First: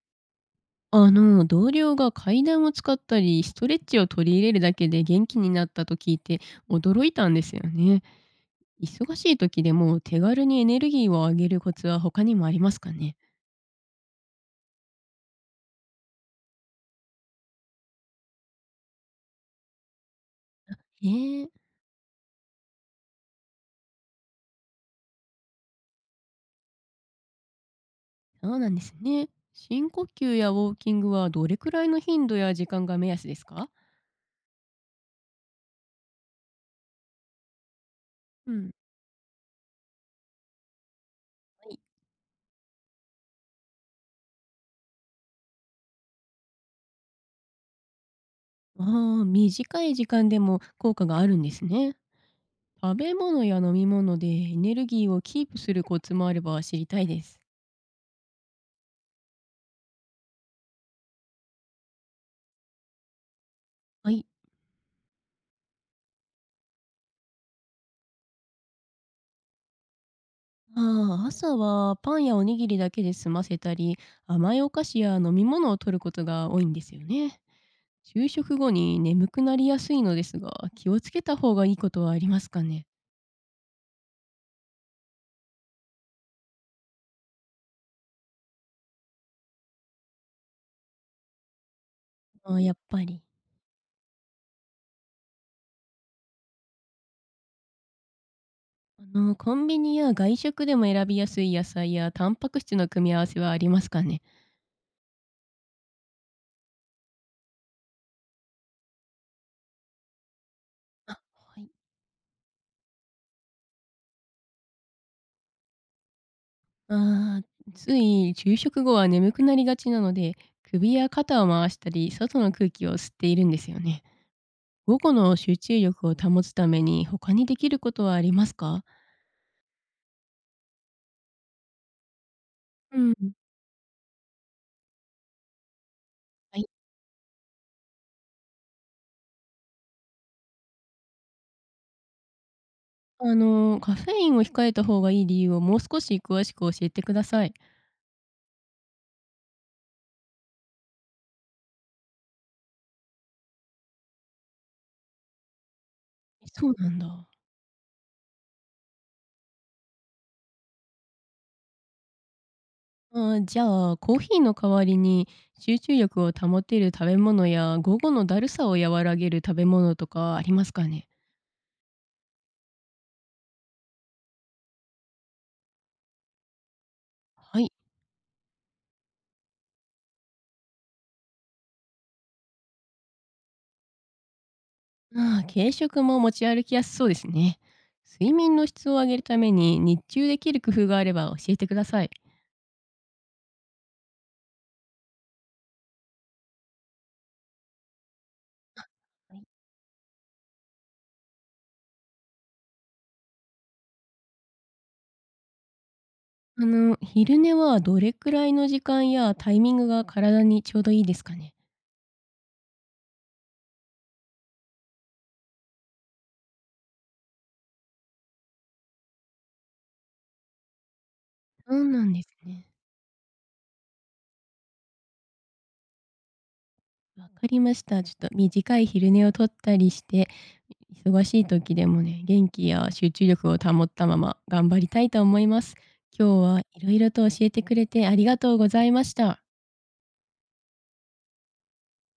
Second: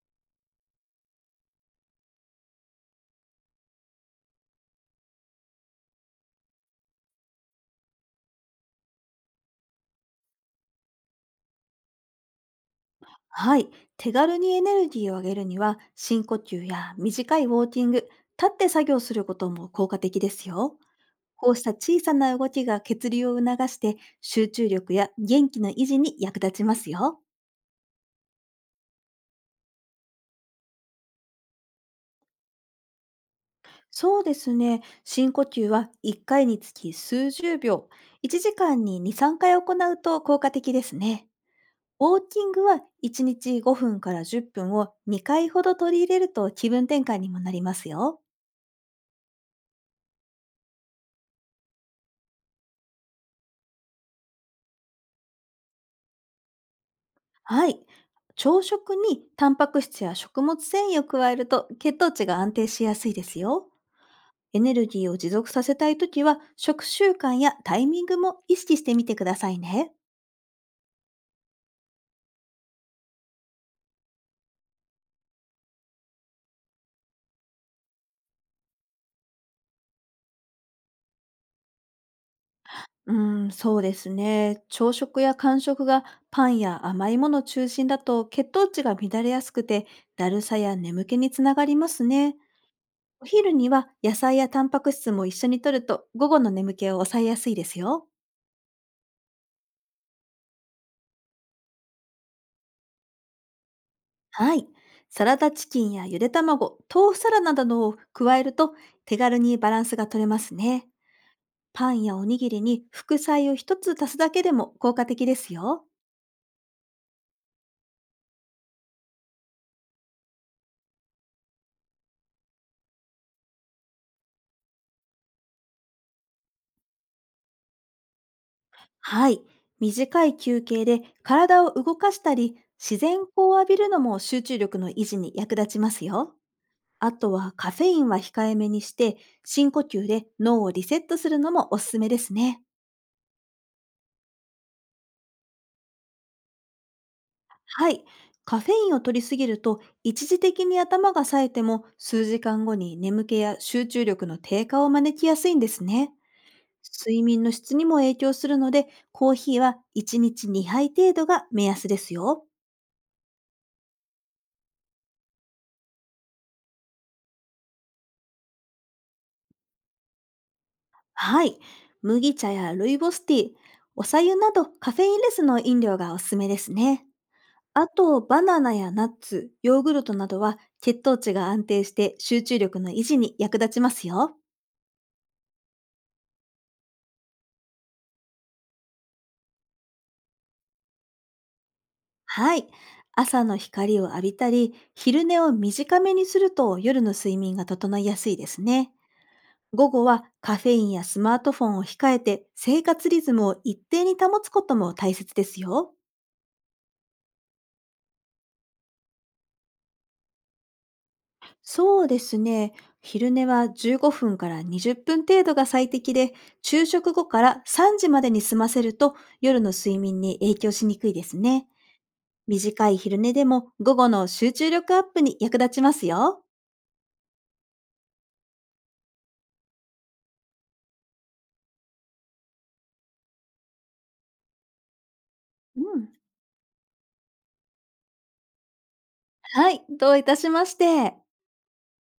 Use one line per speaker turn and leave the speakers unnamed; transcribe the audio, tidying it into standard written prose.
同僚が階段を使ったり、ストレッチを取り入れるだけで元気になったと聞いて驚いたんですよね。忙しい時でも手軽にエネルギーを上げるコツは他にもありますかね。
はい。手軽にエネルギーを上げるには、深呼吸や短いウォーキング、立って作業することも効果的ですよ。
ええ。
こうした小さな動きが血流を促して、集中力や元気の維持に役立ちますよ。
そうなんですね。深呼吸やウォーキングはどれくらいの頻度や時間が目安ですか。
そうですね。深呼吸は1回につき数十秒、1
うん。
時間に2、3回行うと効果的ですね。
はい。
ウォーキングは1日5分から10分を2回ほど取り入れると気分転換にもなりますよ。
ああ、短い時間でも効果があるんですね。食べ物や飲み物でエネルギーをキープするコツもあれば知りたいです。
はい。朝食にタンパク質や食物繊維を加えると血糖値が安定しやすいですよ。
はい。
エネルギーを持続させたいときは食習慣やタイミングも意識してみてくださいね。
ああ、朝はパンやおにぎりだけで済ませたり、甘いお菓子や飲み物を取ることが多いんですよね。昼食後に眠くなりやすいのですが、気をつけた方がいいことはありますかね。
そうですね。朝食や間食がパンや甘いもの中心だと血糖値が乱れやすくて、だるさや眠気につながりますね。
ああ、やっぱり。
お昼には野菜やタンパク質も一緒に摂ると午後の眠気を抑えやすいですよ。
コンビニや外食でも選びやすい野菜やタンパク質の組み合わせはありますかね。
はい。サラダチキンやゆで卵、豆腐サラダなどを加えると手軽にバランスが取れますね。
あ、はい。
パンやおにぎりに副菜を一つ足すだけでも効果的ですよ。
ああ、つい昼食後は眠くなりがちなので、首や肩を回したり、外の空気を吸っているんですよね。午後の集中力を保つために他にできることはありますか？
はい。短い休憩で体を動かしたり、
う
自
ん。
然光を浴びるのも集中力の維持に役立ちますよ。
はい。
あとはカフェインは控えめにして、深呼吸で脳をリセットするのもおすすめですね。
カフェインを控えた方がいい理由をもう少し詳しく教えてください。
はい。カフェインを摂りすぎると、一時的に頭が冴えても、数時間後に眠気や集中力の低下を招きやすいんですね。
そうなん
睡
だ。
眠の質にも影響するので、コーヒーは1日2杯程度が目安ですよ。
あー、じゃあ、コーヒーの代わりに集中力を保てる食べ物や、午後のだるさを和らげる食べ物とかありますかね？
はい。麦茶やルイボスティー、お茶湯などカフェインレスの飲料がおすすめですね。
はい。
あと、バナナやナッツ、ヨーグルトなどは血糖値が安定して集中力の維持に役立ちますよ。
ああ、軽食も持ち歩きやすそうですね。睡眠の質を上げるために、日中できる工夫があれば教えてください。
はい。朝の光を浴びたり、昼寝を短めにすると夜の睡眠が整いやすいですね。午後はカフェインやスマートフォンを控えて生活リズムを一定に保つことも大切ですよ。
昼寝はどれくらいの時間やタイミングが体にちょうどいいですかね？
そうですね。昼寝は15分から20分程度が最適で、昼食後から3時までに済ませると夜の睡眠に影響しにくいですね。
そうなんですね。
短い昼寝でも午後の集中力アップに役立ちますよ。
わかりました。ちょっと短い昼寝を取ったりして、忙しい時でもね、元気や集中力を保ったまま頑張りたいと思います。
うん。
今日は色々と教えてくれてありがとうございました。
はい、どういたしまして。